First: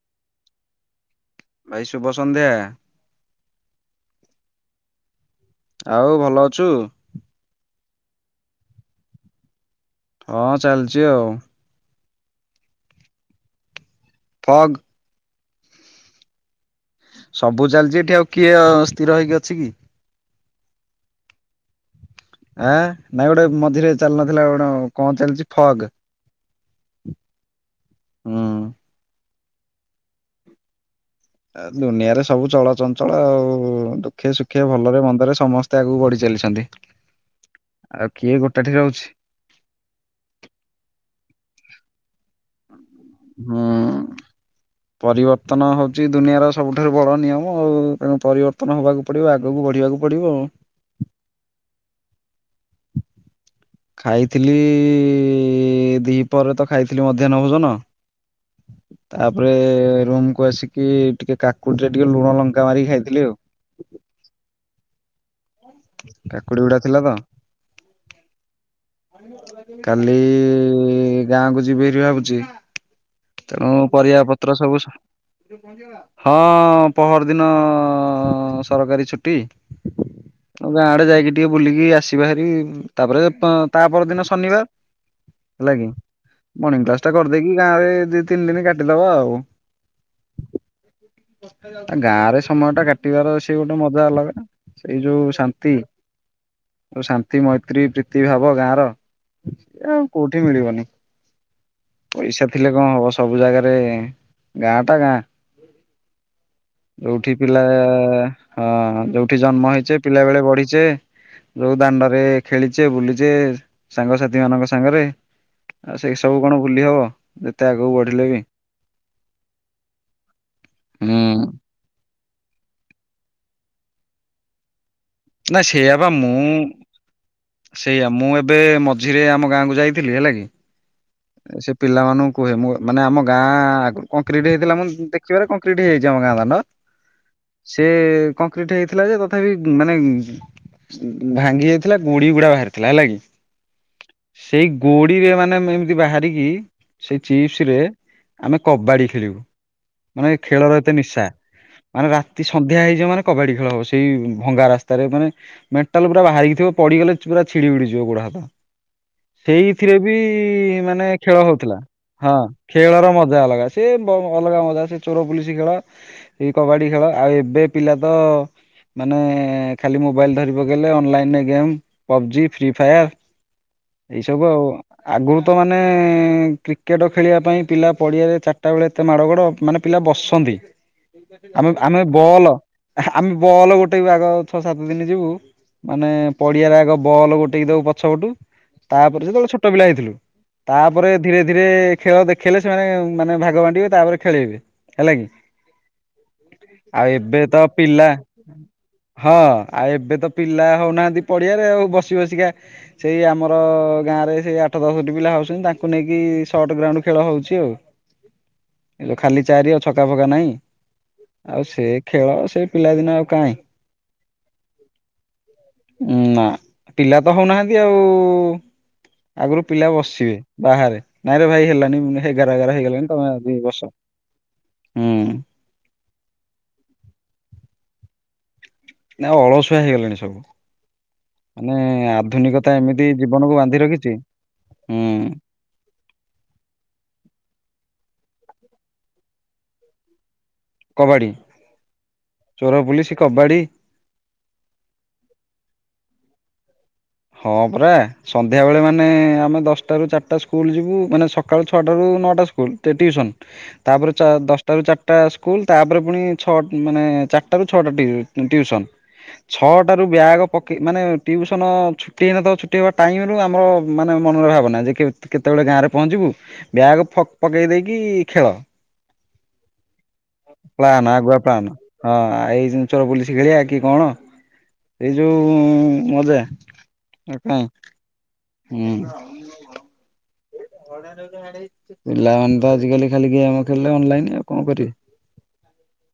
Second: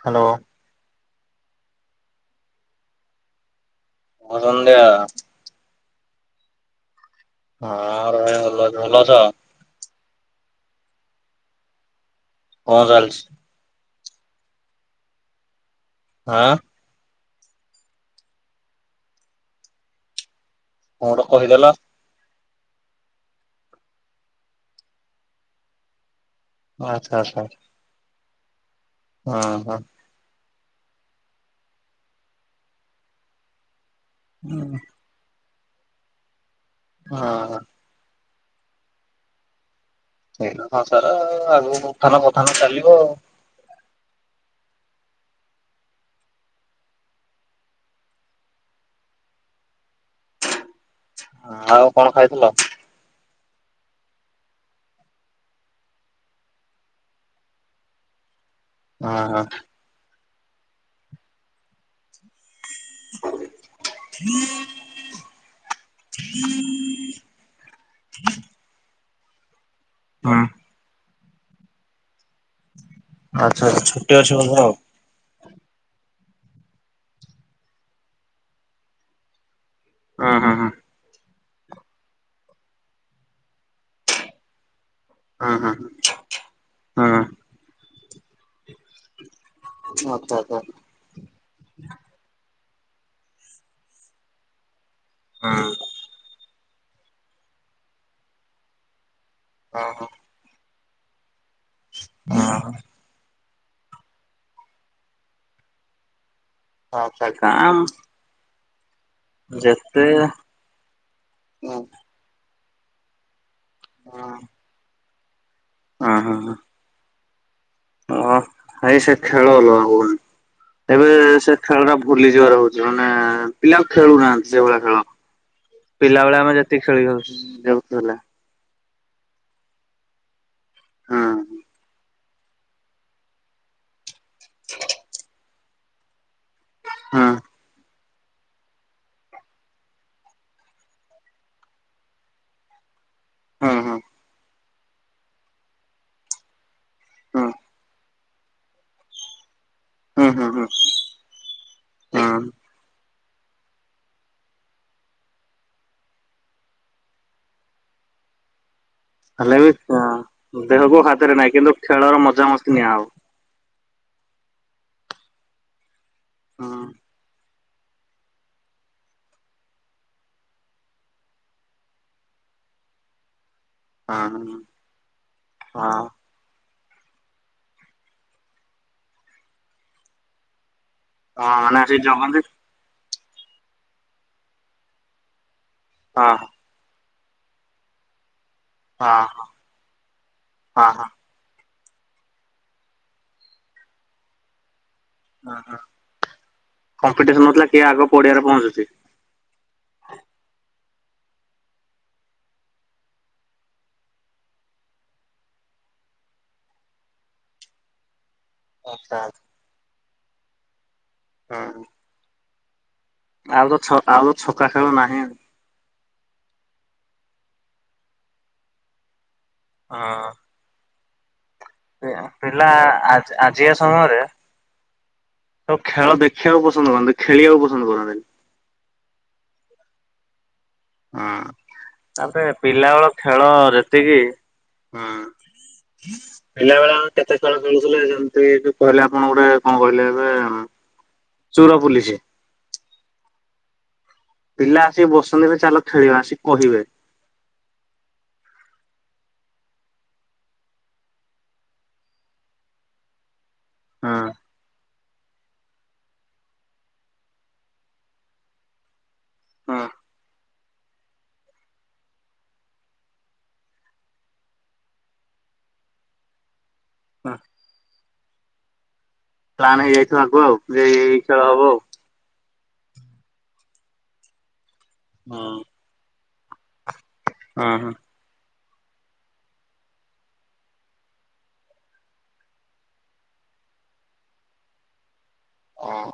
Hello ଭାଇ ଶୁଭ ସନ୍ଧ୍ୟା। ବ ସଂଧ୍ୟା ଆଉ ଭଲ ଅଛୁ। ହଁ ରହେ ଭଲ ଭଲ ଅଛ। ହଁ ଚାଲିଚି ଆଉ। କଁ ଚାଲିଛି? ଫଗ୍ ଆଁ ସବୁ ଚାଲିଛି ଏଠି ଆଉ କିଏ ଅ ସ୍ଥିର ହେଇକି ଅଛି କି। କଣ କହିଦେଲା ଆଁ ନାଇଁ ଗୋଟେ ମଝିରେ ଚାଲି ନଥିଲା ଗୋଟ କଣ ଚାଲିଛି ଫଗ୍ ଆଚ୍ଛା ଆଚ୍ଛା। ହୁଁ। ହଁ ହଁ। ଏ ଦୁନିଆରେ ସବୁ ଚଳଚଞ୍ଚଳ ଆଉ ଦୁଃଖେ ସୁଖେ ଭଲରେ ମନ୍ଦରେ ସମସ୍ତ ଆଗକୁ ବଢି ଚାଲିଛନ୍ତି। ହଁ ହ। ଆଉ କିଏ ଗୋଟା ଠି ରହୁଛି। ଏଇତ ସଂସାର ଆଉ ଆଗୁକୁ ଉଥାନ ପଥାନ ଚାଲିବ ଆଉ। ହଁ ପରିବର୍ତ୍ତନ ହଉଛି ଦୁନିଆର ସବୁଠାରୁ ବଡ଼ ନିୟମ ଉ ତେଣୁ ପରିବର୍ତ୍ତନ ହବାକୁ ପଢିବ ଆଗକୁ ବଢିବାକୁ ପଡ଼ିବ ଆଉ। ଆଉ କଣ ଖାଇଥିଲ? ଖାଇଥିଲି ଦି ପହରରେ ତ ଖାଇଥିଲି ମଧ୍ୟାହ୍ନ ଭୋଜନ ହଁ ହଁ ତାପରେ ରୁମ୍ କୁ ଆସିକି ଟିକେ କାକୁଡିରେ ଟିକେ ଲୁଣ ଲଙ୍କା ମାରି ଖାଇ ଥିଲି ଉ। ହୁଁ [unintelligible] କାକୁଡି ଗୁଡା ଥିଲା ତ କାଲି ଗାଁକୁ ଯିବିଭାରି ଭାବୁଛି। ହ [inaudible] ତେଣୁ ପରିଆ ପତ୍ର ସବୁସ୍ ହଁ ପହର ଦିନ ସରକାରୀ ଛୁଟି। ଗାଁ ଆଡେ ଯାଇକି ଟିକେ ବୁଲିକି ଆସିବା ଭାରି। ହୁଁ ହୁଁ ହେଲା କିି ହୁଁ ମର୍ଣିଂ କ୍ଲାସ ଟା କରିଦେଇକି ଗାଁ ରେ ଦି ତିନି ଦିନି କାଟିଦବା ଆଉ। ହ ତା ଆ [inaudible] ଆ ଗାଁ ରେ ସମୟ ଟା କାଟିବାର ଅଛି ଗୋଟେ ମଜା ଅଲଗା ସେଇ ଯୋଉ ଶାନ୍ତି ଶାନ୍ତି ମୈତ୍ରୀ ପ୍ରୀତି ଭାବ ଗାଁର ଓହୋ ମିଳିବନି ପଇସା ଥିଲେ କଣ ହବ ସବୁ ଜାଗାରେ ଗାଁ ଟା ଗାଁ। ଆଚ୍ଛା ଯୋଉଠି ପିଲା କାମ୍ ହଁ ଯୋଉଠି ଜନ୍ମ ହେଇଛେ ଯେତେ ପିଲା ବେଳେ ବଢିଛେ ହୁଁ ଯୋଉ ଦାଣ୍ଡ ରେ ଖେଳିଛେ ବୁଲିଛେ ସାଙ୍ଗସାଥି ମାନଙ୍କ ସାଙ୍ଗରେ ଆଉ ସେଇ ସବୁ କଣ ଭୁଲି ହବ ଯେତେ ଆଗକୁ ବ ହଁ ଭାଇ ସେ ଖେଳ ଅଲଗା ଗୋଲ୍ ତେବେ ହୁଁ ସେ ଖେଳଟା ଭୁଲି ଯିବାର ହଉଛି ମାନେ ପିଲା ଆଉ ଖେଳୁନାହାନ୍ତି ସେଇଭଳିଆ ଖେଳ। ନା ସେଇଆ ବା ପିଲାବେଳେ ମୁଁ ଆମେ ଯେତିକି ଖେଳି ସେଇଆା ଯାଉଥିଲା। ମୁଁ ଏବେ ମ ଝିରେ ଆମ ଗାଁକୁ ଯାଇଥିଲି ହେଲା କି ହଁ ସେ ପିଲାମାନୁ କୁଏ ମୁଁ ମାନେ ଆମ ଗାଁ କ କଂକ୍ରିଟି ହେଇଥିଲା ମୁଁ ଦେଖିବାରେ କଂକ୍ରିଟ୍ ହେଇଯାଇଛି ଆମ ଗାଁ ଦାଣ୍ଡ। ହଁ। ସେ କଂକ୍ରିଟ ହେଇଥିଲା ଯେ ତଥାପି ମାନେ ଭାଙ୍ଗି ଯାଇଥିଲା ଗୁଡି ଗୁଡା ବାହାରିଥିଲା ହେଲା କି ହୁଁ ହୁଁ ସେଇ ଗୋଡିରେ ମାନେ ଏମିତି ବାହାରିକି ସେଇ ହୁଁ ଚିପ୍ସ ରେ ଆମେ କବାଡି ଖେଳିବୁ ମାନେ ହୁଁ ହୁଁ ଖେଳର ଏତେ ନିଶା ମାନେ ହୁଁ ରାତି ସନ୍ଧ୍ୟା ହେଇଯିବ ମାନେ କବାଡି ଖେଳ ହବ ସେଇ ଭଙ୍ଗା ରାସ୍ତାରେ ମାନେ ମେଣ୍ଟାଲ ପୁର ବାହାରିକିଥିବ ପଡିଗଲେ ପୁର ଛିଡିଯିବ ଗୋଡ ହାତ। ସେଇଥିରେ ବି ଦେହକୁ ମାନେ ହାତରେ ଖେଳ ନାହିଁ କିନ୍ତୁ ହଉଥିଲା ଖେଳର ହଁ ମଜା ମସ୍ତି ନିଆହବ। ଖେଳର ମ ମଜା ଅଲଗା ସେ ଅଲଗା ମଜା ସେ ଚୋର ପୁଲିସ ଖେଳ ଏଇ ହଁ କବାଡି ଖେଳ ଆଉ ଏବେ ପିଲାତ ଅ ମାନେ ଏ ଖାଲି ମୋବାଇଲ ଧରିପକେଇଲେ ଅନଲାଇନରେ ଗେମ୍ ପବଜି ଫ୍ରି ଫାୟାର୍ ଏଇ ସବୁ ହଁ ଆଉ ଆଗରୁ ତ ମାନେ ହଁ କ୍ରିକେଟ ଖେଳିବା ପାଇଁ ପିଲା ପଡିଆରେ ଚାରିଟା ବେଳେ ଏତେ ମାଡ ଗଡ ମାନେ ପିଲା ବସନ୍ତି ଆମେ ମାନେ ଆସି ଆମେ ଜଗନ୍ତି ବଲ ଆମେ ବଲ ଗୋଟେଇବୁ ଆଗ ଛଅ ସାତ ଦିନ ଯିବୁ ମାନେ ହଁ ପଡିଆରେ ଆଗ ବଲ୍ ଗୋଟେକି ଦବୁ ପଛ ପଟୁ ହଁ ତାପରେ ସେତେବେଳେ ଛୋଟ ପିଲା ହେଇଥିଲୁ ହଁ ତାପରେ ଧୀରେ ଧୀରେ ଖେଳ ଦେଖେଇଲେ ସେମାନେ ମାନେ ଭାଗ ବାଣ୍ଟିବେ ତାପରେ ଖେଲେଇବେ। ହେଲା କି ହଁ। ଆଉ ଏବେ କମ୍ପିଟିସନ ତ ହଉଥିଲା କିଏ ଆଗ ପିଲା ପଡିଆରେ ପହଞ୍ଚୁଛି। ହଁ ଆଉ ଏବେ ତ ପିଲା ହଉନାହାନ୍ତି ପଡିଆରେ ଆଉ ବସି ବସିକା ସେଇ ଆମର ଗାଁ ରେ ସେଇ ଆଠ ଦଶ ହଉଛନ୍ତି ତାଙ୍କୁ ନେଇକି ସଟ ଗ୍ରାଉଣ୍ଡ ଖେଳ ହଉଛି ଆଉ ଖା ଚାରି ଛକା ଫକା ନାଇଁ ଆଉ ସେ ଖେଳ ସେ ପିଲାଦିନ ଆଉ କାହିଁ ଆଉ ତ ଛ ଆଉ ତ ଛକା ଖେଳ ନାହିଁ ଉ ନା ପିଲା ତ ହଉନାହାନ୍ତି ଆଉ ଆଗରୁ ପିଲା ବସିବେ ବାହାରେ ନାଇଁରେ ଭାଇ ହେଲା ଏଗାର ପିଲା ଏଗାର ହେଇଗଲାଣି ତମେ ଦି ବର୍ଷ ହୁଁ ଆଉ ଖେଳ ଦେଖିବାକୁ ପସନ୍ଦ କରନ୍ତି ଖେଳିବାକୁ ପସନ୍ଦ କରନ୍ତିନି ନା ଆଉ ଅଳସୁଆ ହେଇଗଲାଣି ସବୁ ହୁଁ ମାନେ ତାପରେ ଆଧୁନିକତା ଏମିତି ପିଲାବେଳ ଖେଳ ଜୀବନକୁ ବାନ୍ଧି ରଖିଛି ଯେତିକି ହୁଁ ପିଲା ବେଳେ କେତେ ଖେଳ ଚଳୁଥିଲେ ଯେମିତି କହିଲେ ଆପଣ ଗୋଟେ କଣ କହିଲେ ଏବେ କବାଡି ଚୋର ପୁଲିସ ଚୋର ପୁଲିସ କବାଡି ପିଲା ଆସିକି ବସନ୍ତିରେ ଚାଲ ଖେଳିବା ଆସିକି କହିବେ ହଁ ପୁରା ସନ୍ଧ୍ୟାବେେଳେ ମାନେ ଆମେ ଦଶଟାରୁ ଚାରିଟା ସ୍କୁଲ ଯିବୁ ମାନେ ସକାଳୁ ଛଅଟାରୁ ନଅଟା ସ୍କୁ ଲ ଟିଉସନ ତାପରେ ହଁ। ଦଶ ଟାରୁ ଚା ଟା ସ୍କୁଲ ତାପରେ ପୁଣି ଛଅ ମାନେ ଚାରିଟ ର ଛଅଟା ଟିଉସନ ହଁ ଛଅଟ ର ବ୍ୟାଗ ପକେଇ ମାନେ ଟିଉସନ ଛୁଟି ହେଇନଥିବ ତ ଛୁଟି ହବା ଟାଇମ ରୁ ଆମର ମାନେ ମନରେ ଭାବନା ଯେ କେତବେଳେ ଗାଁ ରେ ପହଞ୍ଚିବୁ ବ୍ୟାଗ ଫ ହଁ ପକେଇ ଦେଇକି ଖେଳ ପ୍ଲାନ୍ ହେଇଯାଇଥିବ ଆଗୁଆ ଯେ ଏଇ ଏଇ ଖେଳ ହବ ଆଉ ହଁଉ ଏଇ ଚୋର ପୋଲିସ ଖେଳିବା କି କଣ ଏଇ ଯୋଉ ଆଉ। ଉ ମଜା ଆଉ କାଇଁ ହଁ ହଁ ହୁଁ ପିଲାମାନେ ତ ଆଜିକାଲି ଖାଲି ଗେମ୍ ଖେଳିଲେ ଅନଲାଇନ ଆଉ କଣ କରିବେ ହଁ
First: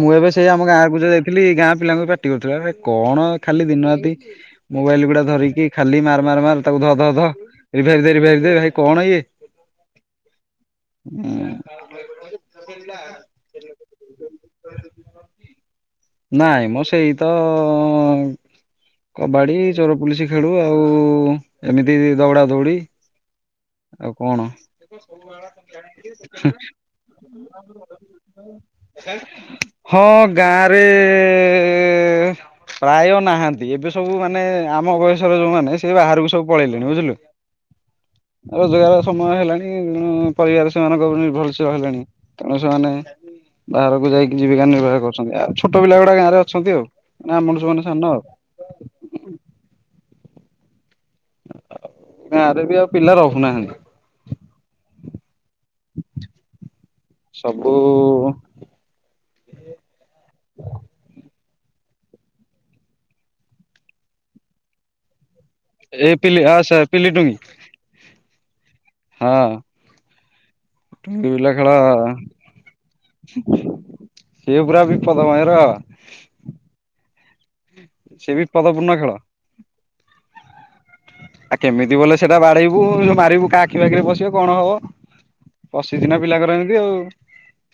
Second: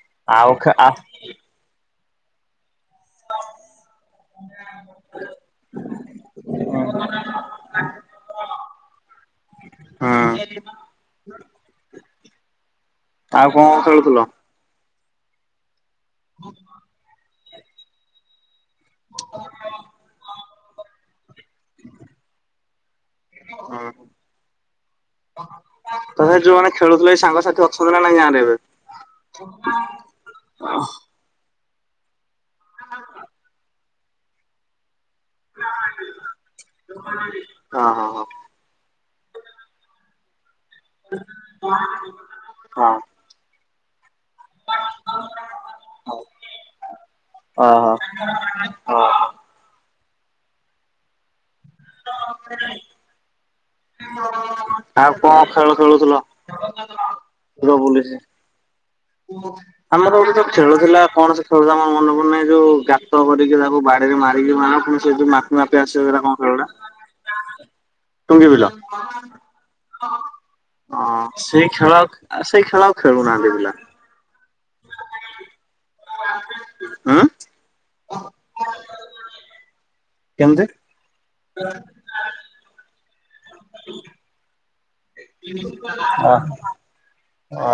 ମୁଁ ଏବେ ସେଇ ଆଉ ଆମ ଖେ ଆ ଗାଁକୁ ଯଉ ଯା - ଲି ଗାଁ ପିଲାଙ୍କୁ ପାଟି କରୁଥିଲି କଣ ଖାଲି ଦିନ ରାତି ମୋବାଇଲ ଗୁଡା ଧରିକି ଖାଲି ମାର ମାର ମାର ତାକୁ ଧ ଧ ଧ ହେଇ ଦେଖ ଦେଖ ଦେଖ ଦେଖ ଭାଇ କଣ ଇଏ ହୁଁ ହୁଁ [unintelligible] ଆଉ କଣ ଖେଳୁଥିଲ? ନାଇଁ ମୋ ସେଇ ତ କବାଡି ଚୋର ପୁଲିସ ଖେଳୁ ଆଉ ଏମିତି ଦଉଡା ଦୌଡି। ଆଉ କଣ ତଥାପି ଯୋଉମାନେ [unintelligible] ହିଁ ଖେଳୁଥିଲେ ସାଙ୍ଗସାଥି ଅଛନ୍ତି ନାଇଁ ଗାଁରେ ଏବେ ହଁ ଗାଁରେ ପ୍ରାୟ ନାହାନ୍ତି ଏବେ ସବୁ ମାନେ ଆମ ବୟ ଯୋଉ ମାନେ ସେ ବାହାରକୁ ସବୁ ପଳେଇଲେଣି ବୁଝିଲୁ ହଁ ହଁ ହଁ। ରୋଜଗାର ସମୟ ହେଲାଣି ପରିବାର ସେମାନଙ୍କ ଉପରେ ନିର୍ଭରଶୀଳ ହେଲେଣି ତେଣୁ ହଁ ସେମାନେ ବାହାରକୁ ଯାଇକି ଜୀବିକା ନିର୍ବାହ କରୁଛନ୍ତି ଆଉ ଛୋଟ ପିଲା ଗୁଡା ଗାଁରେ ଅଛନ୍ତି ଆଉ ଆମଠୁ ଯୋଉମାନେ ହଁ ସାନ ଆଉ ଓହୋ। ଆ ଗାଁରେ ବି ଆଉ ପିଲା ରହୁନାହାନ୍ତି। [inaudible] କଣ ଖେଳ ଖେଳୁଥିଲ ସବୁ ଚୋର ପୋଲିସ ଆମର ଗୋଟେ ସେ ଖେଳ ଥିଲା କଣ ଖେଳ ତ ନା ମୋର ମନେ ପଡୁନି ନାହିଁ ଯୋଉ ଗାତ କରିକି ତାକୁ ବାଡିରେ ମାରିକି ମାନେ ସେ ଯେମିତି ମାପି ମାପି ଆସିବ ଏ ସେଗୁରା କଣ ପିଲି ଆ କହୁନା ସେ ପିଲି ଟୁଙ୍ଗି ତୁଙ୍ଗି ବିିଲ ହଁ ହଁ ଟୁଙ୍ଗି ବିଲ ସେଇ ଖେଳ ସେଇ ଖେଳ ଖେଳୁନାହାନ୍ତି ପିଲା ସେ ପୁରା ବିପଦମୟରେ ବାବା ଉଁ ସେ ବିପଦପୂର୍ଣ୍ଣ ଖେଳ। କେମତି। ଆଉ କେମିତି ବୋଲେ ସେଟା ବାଢେଇବୁ ମାରିବୁ କା ଆଖି ପାଖିରେ ପସିବ କଣ ହବ? ପଶିଚି ନା ଅ ପିଲାଙ୍କର ଏମିତି ଆଉ।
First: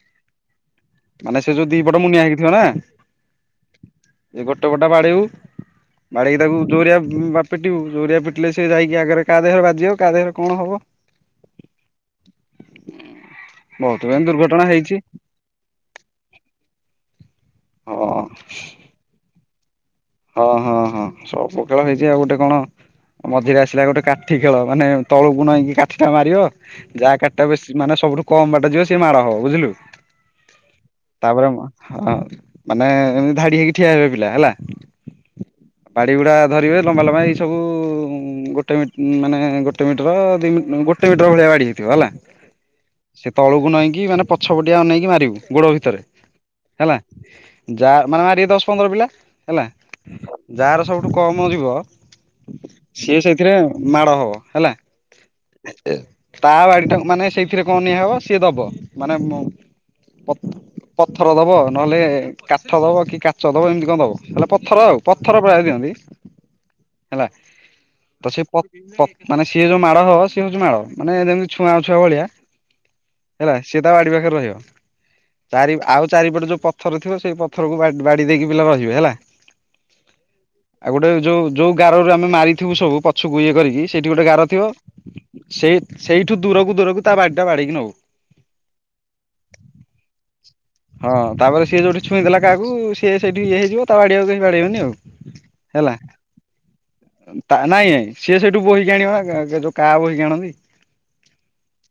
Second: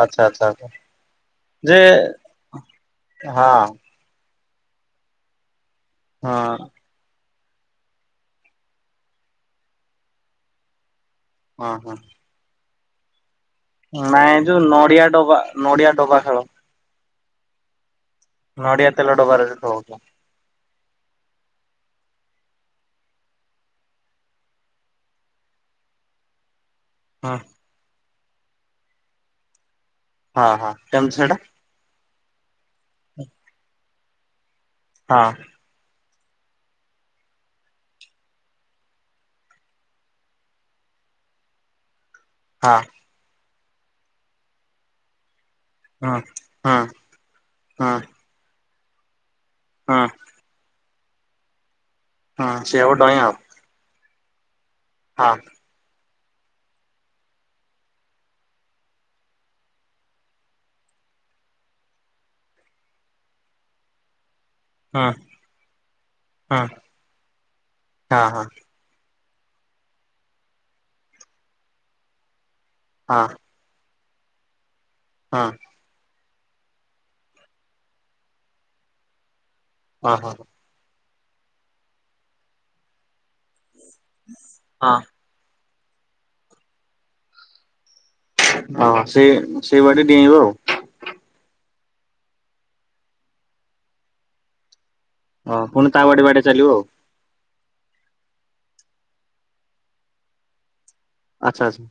ଆଚ୍ଛା ଆଚ୍ଛା ଆଚ୍ଛା ମାନେ ସେ ଯୋଉ ଯେ ଦିପଟ ମୁନିଆ ହେଇକି ଥିବ ନା। ହଁ ଏ ଗୋଟେ ଗୋଟା ବାଡିବୁ ହଁ ବାଡେଇକି ତାକୁ ଜୋରିଆ ବା ପିଟିବୁ ଜୋରିଆ ପିଟି ସେ ଯାଇକି ଆଗରେ କାହା ଦେହରେ ବାଜିବ କାହା ଦେହରେ କଣ ହବ? ଓ ହୋଁ ବହୁତ ଏମିତି ନାଇଁ ଯୋଉ ଦୁର୍ଘଟଣା ହେଇଛି ନଡିଆ ଡବା ନଡିଆ ଡବା ଖେଳ। ହଁ ନଡିଆ ତେଲ ଡବାରେ ଯୋଉ ଖେଳ ହଉଥିବ। ହଁ ହଁ ହଁ ସବୁ ଖେଳ ହେଇଛି ଆଉ ଗୋଟେ କଣ? ମଝିରେ ଆସିଲା ଗୋଟେ କାଠି ଖେଳ ମାନେ ତଳକୁ ନଇକି କାଠି ଟା ମାରିବ। ଯାହା ହଁ କାଠିଟା ବେଶୀ ମାନେ ସବୁଠୁ କମ ବାଟା ଯିବ ସିଏ ମାଡ଼ ହବ ବୁଝିଲୁ। ହଁ ହଁ କେମିତି ସେଇଟା। ତାପରେ ହଁ ମାନେ ଏମତି ଧାଡି ହେଇକି ଠିଆ ହେବେ ପିଲା ହେଲା। ହଁ ବାଡି ଗୁଡା ଧରିବେ ଲମ୍ବା ଲମ୍ବା ଏଇ ସବୁ ଗୋଟେ ମି ମାନେ ଗୋଟେ ମିଟର ଦି ମିର ଗୋଟେ ମିଟର ଭଳିଆ ବାଡି ହେଇଥିବ ହେଲା। ହଁ ସେ ତଳକୁ ନଇଁକି ମାନେ ପଛ ପଟିଆ ଅନେଇକି ମାରିବୁ ଗୋଡ ଭି ତରେ ହୁଁ ହୁଁ ହେଲା ଯା ମାନେ ମାରିବେ ଦଶ ପନ୍ଦର ପିଲା ହେଲା। ହଁ। ଯାହାର ସବୁଠୁ କମ ଯିବ ହୁଁ ସେଆକୁ ଡଇଁ ସିଏ ଆଉ ସେଇ ଥିରେ ମାଡ ହବ ହେଲା। ହଁ। ତା ବାଡି ଟା ମାନେ ସେଇଥିରେ କଁ ନିଆ ହବ ସିଏ ଦବ ମାନେ ମୋ ପଥର ଦବ ନହେଲେ କାଠ ଦବ କି କାଚ ଦବ ଏମତି କଁ ଦବ ହେଲେ ପ ପଥର ଆଉ ହୁଁ ପଥର ପ୍ରାୟ ଦିଅନ୍ତି ହୁଁ ହେଲା ହଁ ତ ହଁ। ସେ ପ ମାନେ ସିଏ ଯୋଉ [unintelligible] ସିଏ ହଉଛି ମାଳ ମାନେ ଯେମିତି ଛୁଆ ଅଛୁଆ ଭଳିଆ। ହଁ। ହେଲା ସିଏ ତା ବାଡି ପାଖରେ ରହିବ। ହଁ। ଚାରି ଆଉ ଚାରିପଟେ ଯେଉଁ ପଥର ଥିବ ସେଇ ପଥରକୁ ବାଡ଼ି ଦେଇକି ପିଲା ରହିବେ ହେଲା। ଅ ହଁ। ଆଉ ଗୋଟେ ଯୋଉ ଯୋଉ ଗାରରୁ ଆମେ ମାରିଥିବୁ ସବୁ ପଛକୁ ଇଏ କରିକି ସେଇଠି ଗୋଟେ ଗାର ଥିବ। ହଁ। ସେ ସେଇଠୁ ଦୂରକୁ ଦୂରକୁ ତା [unintelligible] ବାଡେକି ନବୁ। ହଁ ସେ ସେଇ ବାଟେ ଡେଇଁବ ଆଉ। ହଁ ତାପରେ ସିଏ ଯୋଉଠି ଛୁଇଁ ଦେଲା କାହାକୁ ସିଏ ସେଇଠି ଇଏ ହେଇଯିବ ତା ବାଡିଆକୁ କେହି ବାଡେଇବେନି ଆଉ। ହଁ ପୁଣି ହେଲା ତା ବାଡେ ବାଡେ ଚାଲିବ ଆଉ। ତା ନାଇଁଁ ନାଇଁ ସିଏ ସେଇଠୁ ବୋହିକି ଆଣିବ ଯୋଉ କାଆ ବୋହିକି ଆଣନ୍ତି। ଆଚ୍ଛା ଆଚ୍ଛା।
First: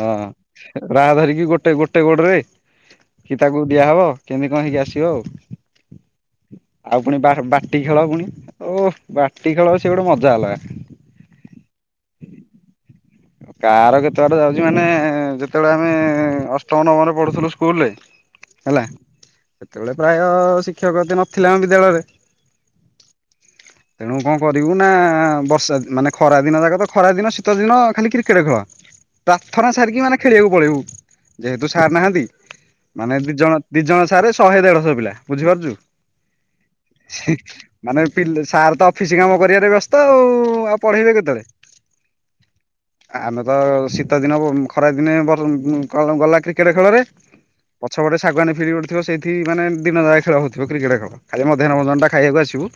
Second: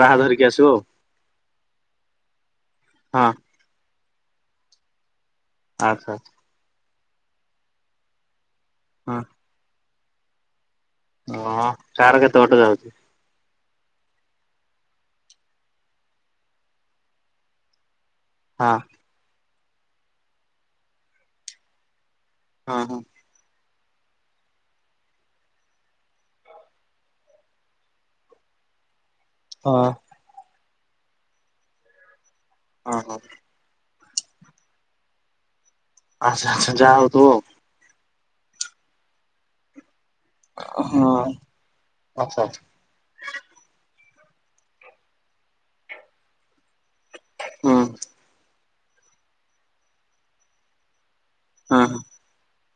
ରାହା ଧରିକି ଆସିବ ଆଉ ବାଡ଼ ଧରିକି ଗୋଟେ ଗୋଟେ ଗୋଡରେ ହଁ କି ତାକୁ ଦିଆହବ କେମିତି କଁ ହେଇକି ଆସିବ ଆଉ। ଆଚ୍ଛା ଆଚ୍ଛା। ଆଉ ପୁଣି ବାଟି ଖେଳ ପୁଣି ଓହ ହଁ ବାଟି ଖେଳ ସେ ଗୋଟେ ମଜା ଅଲଗା। ହଁ କାହାର କେତେ ବାଟ ଯାଉଛି। କାହାର କେତେବାଟ ଯାଉଛି ମାନେ ଯେତେବେଳେ ଆମେ ଅଷ୍ଟମ ନବମରେ ପଢୁଥିଲୁ ସ୍କୁଲରେ ହଁ ହେଲା, ସେତେବେଳେ ପ୍ରାୟ ଶିକ୍ଷକ [unintelligible] ନଥିଲା ଆମ ବିଦ୍ୟାଳୟରେ। ହଁ ହଁ। ତେଣୁ କଁ କରିବୁ ନା ବର୍ଷା ମାନେ ଖରା ଦିନ ଯାକ ତ ଖରା ଦିନ ଶୀତ ଦିନ ଖାଲି କ୍ରିକେଟେ ଖେଳ ପ୍ରାର୍ଥନା ହଁ ସାରିକି ମାନେ ଖେଳିବାକୁ ପଳେଇବୁ ଯେହେତୁ ସାର ନାହାନ୍ତି ହଁ ମାନେ ହଁ ଦି ଜଣ ଦି ଜଣ ସାରେ ଶହେ ଦେଢଶହ ପିଲା ବୁଝିପାରୁଚୁ? ଆଚ୍ଛା ଆଚ୍ଛା ଯାହା ହଉଥିବ ଆଉ। ମାନେ ପିଲ୍ ସାରେ ତ ଅଫିସ କାମ କରିବାରେ ବ୍ୟସ୍ତ ଆଉ। ଆଉ ହଁ ପଢେଇବେ କେତେବେଳେ। ଅହ। ଆମେ ତ ଶୀତଦିନ ଖରାଦିନେ ଗଲା କ୍ରିକେଟ୍ ଖେଳରେ। ପଛପଟେ ଶାଗୁଆନ ଫିଲ୍ଡି ଗୋଟେ ଥିବ ସେଇଠି ମାନେ ଦିନଯାକ ଖେଳ ହଉଥିବ କ୍ରିକେଟ ଖେଳ। ଖାଲି ହୁଁ ମଧ୍ୟାନ ହୁଁ ଭୋଜନ ଟା ଖାଇବାକୁ ଆସିବୁ।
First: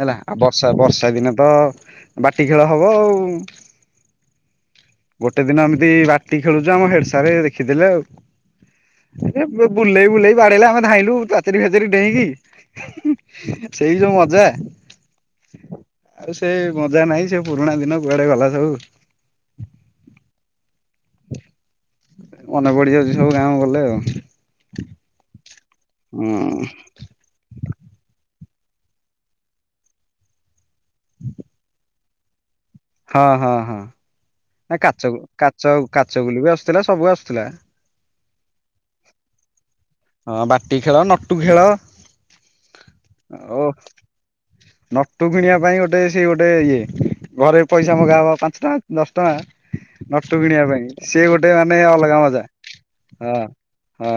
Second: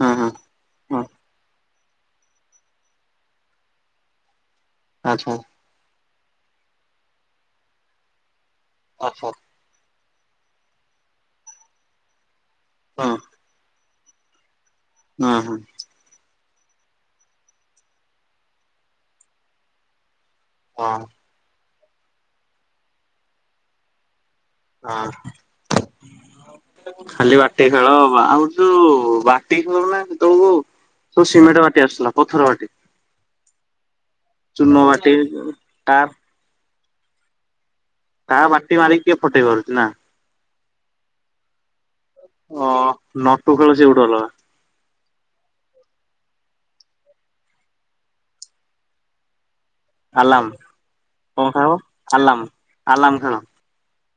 ହୁଁ ହେଲା ହୁଁ ଆଉ ବର୍ଷା ହୁଁ ବର୍ଷା ଦିନେ ତ ବାଟି ଖେଳ ହବ ଆଉ। ଆଚ୍ଛା ଆଚ୍ଛା ହୁଁ। ଗୋଟେ ଦିନ ଏମିତି ବାଟି ଖେଳୁଛୁ ଆମ ହେଡ ସାରେ ଦେଖିଦେଲେ ଆଉ। ଓହୋ। ବୁଲେଇ ବୁଲେଇ ବାଡେଇଲେ ଆମେ ଧାଇଁଲୁ ପାଚିରି ଫାଚିରି ଡେଇଁକି ହୁଁ ସେଇ ଯୋଉ ମଜା। ହଁ ହଁ। ଆଉ ସେ ମଜା ନାହିଁ ସେ ପୁରୁଣା ଦିନ କୁଆଡ଼େ ଗଲା ସବୁ। ହଁ। ମନେ ପଡ଼ିଯାଉଛି ସବୁ ଗାଁକୁ ଗଲେ ଆଉ। ହଁ ହୁଁ ଖାଲି ବା ବାଟି ଖେଳ ଆଉ ଯୋଉ ବାଟି ଖେଳୁନାହାନ୍ତି ତମ କୁ? ତୁ ସିମେଟ୍ ବାଟି ଆସୁଥିଲା ପଥର ବାଟି। ହଁ ହଁ ଚୂନ ହଁ କାଚ ବାଟି କାଚ ଟାର କାଚଗୁଲି ବି ଆସୁଥିଲା ସବୁ ଆସୁଥିଲା। ତା ବାଟି ମାରିକି କିଏ ଫଟେଇ ପାରୁଛି ନା। ହଁ ବାଟି ଖେଳ ନଟୁ ଖେଳ। ଓ ନଟୁ ଓ ଖେଳ ସେ ଗୋଟେ ଅଲଗା। ନଟୁ କିଣିବା ପାଇଁ ଗୋଟେ ସେ ଗୋଟେ ଇଏ ଘରେ ପଇସା ମଗାହବ ପାଞ୍ଚ ଟଙ୍କା ଦଶ ଟଙ୍କା। ନଟୁ ଆଲାମ କିଣିବା ପାଇଁ ସେ କଣ ଗୋଟେ ଖାଇବ ମାନେ ଅଲଗା ଆଲାମ ମଜା ଆଲାମ ଖେଳ ହଁ। ହଁ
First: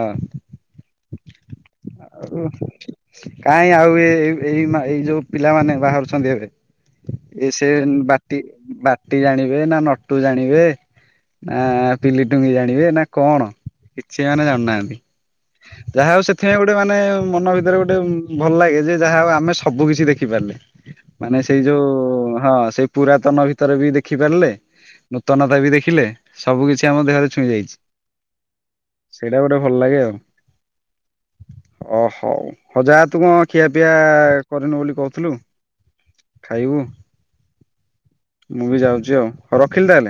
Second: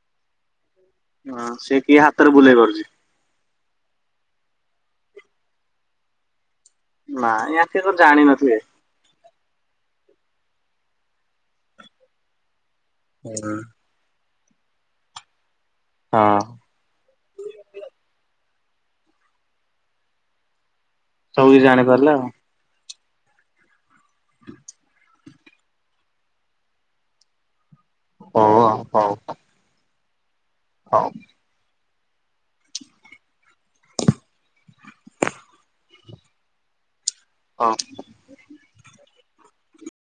ହଁ ସେ କିଏ ହାତରେ ଆଉ ବୁଲେଇ ପାରୁଛି କାହିଁ ଆଉ ଏ ଏଇ ଏଇ ଯୋଉ ପିଲାମାନେ ବାହାରୁଛନ୍ତି ଏବେ। ଏ ନାଇଁ ସେ ୟାଙ୍କେ କଣ ବାଟି ଜାଣିନଥିବେ। ବା ମାଟି ଜାଣିବେ ନା ନଟୁ ଜାଣିବେ ନା ପିଲି ଟୁଙ୍ଗି ଜାଣିବେ ନା କଣ? କିଛି ମାନେ ଜାଣୁନାହାନ୍ତି ଯାହା ହୋଉ ହଁ ସେଥିପାଇଁ ଗୋଟେ ଗୋଟେ ମାନେ ମନ ଭିତରେ ଗୋଟେ ଭଲ ଲାଗେ ଯେ ଯାହା ଆମେ ସବୁ କିିଛି ଦେଖିପାରିଲେ। ମାନେ ସବୁ କିଛି ସେଇ ଜାଣିପାରିଲେ ଆଉ ଯୋଉ ହଁ ସେଇ ପୁରାତନ ଭିତରେ ବି ଦେଖି ପାରିଲେ। ନୂତନତା ବି ଦେଖିଲେ ସବୁ କିିଛି ଆମ ଦେହରେ ଛୁଇଁ ଯାଇଛି। ହୋଉ ଆଉ ହୋଉ। ସେଇଟା ଗୋଟେ ଭଲ ଲାଗେ ଆଉ। ହୋଉ। ଓହୋ ହୋଉ ଯାହା ତୁ କଣ ଖିଆ ପିଆ କରିନୁ ବୋଲି ଖାଇବୁ ହଉ। ମୁଁ ବି ଯାଉଛି ଆଉ ହୋଉ ରଖିଲି ତାହେଲେ।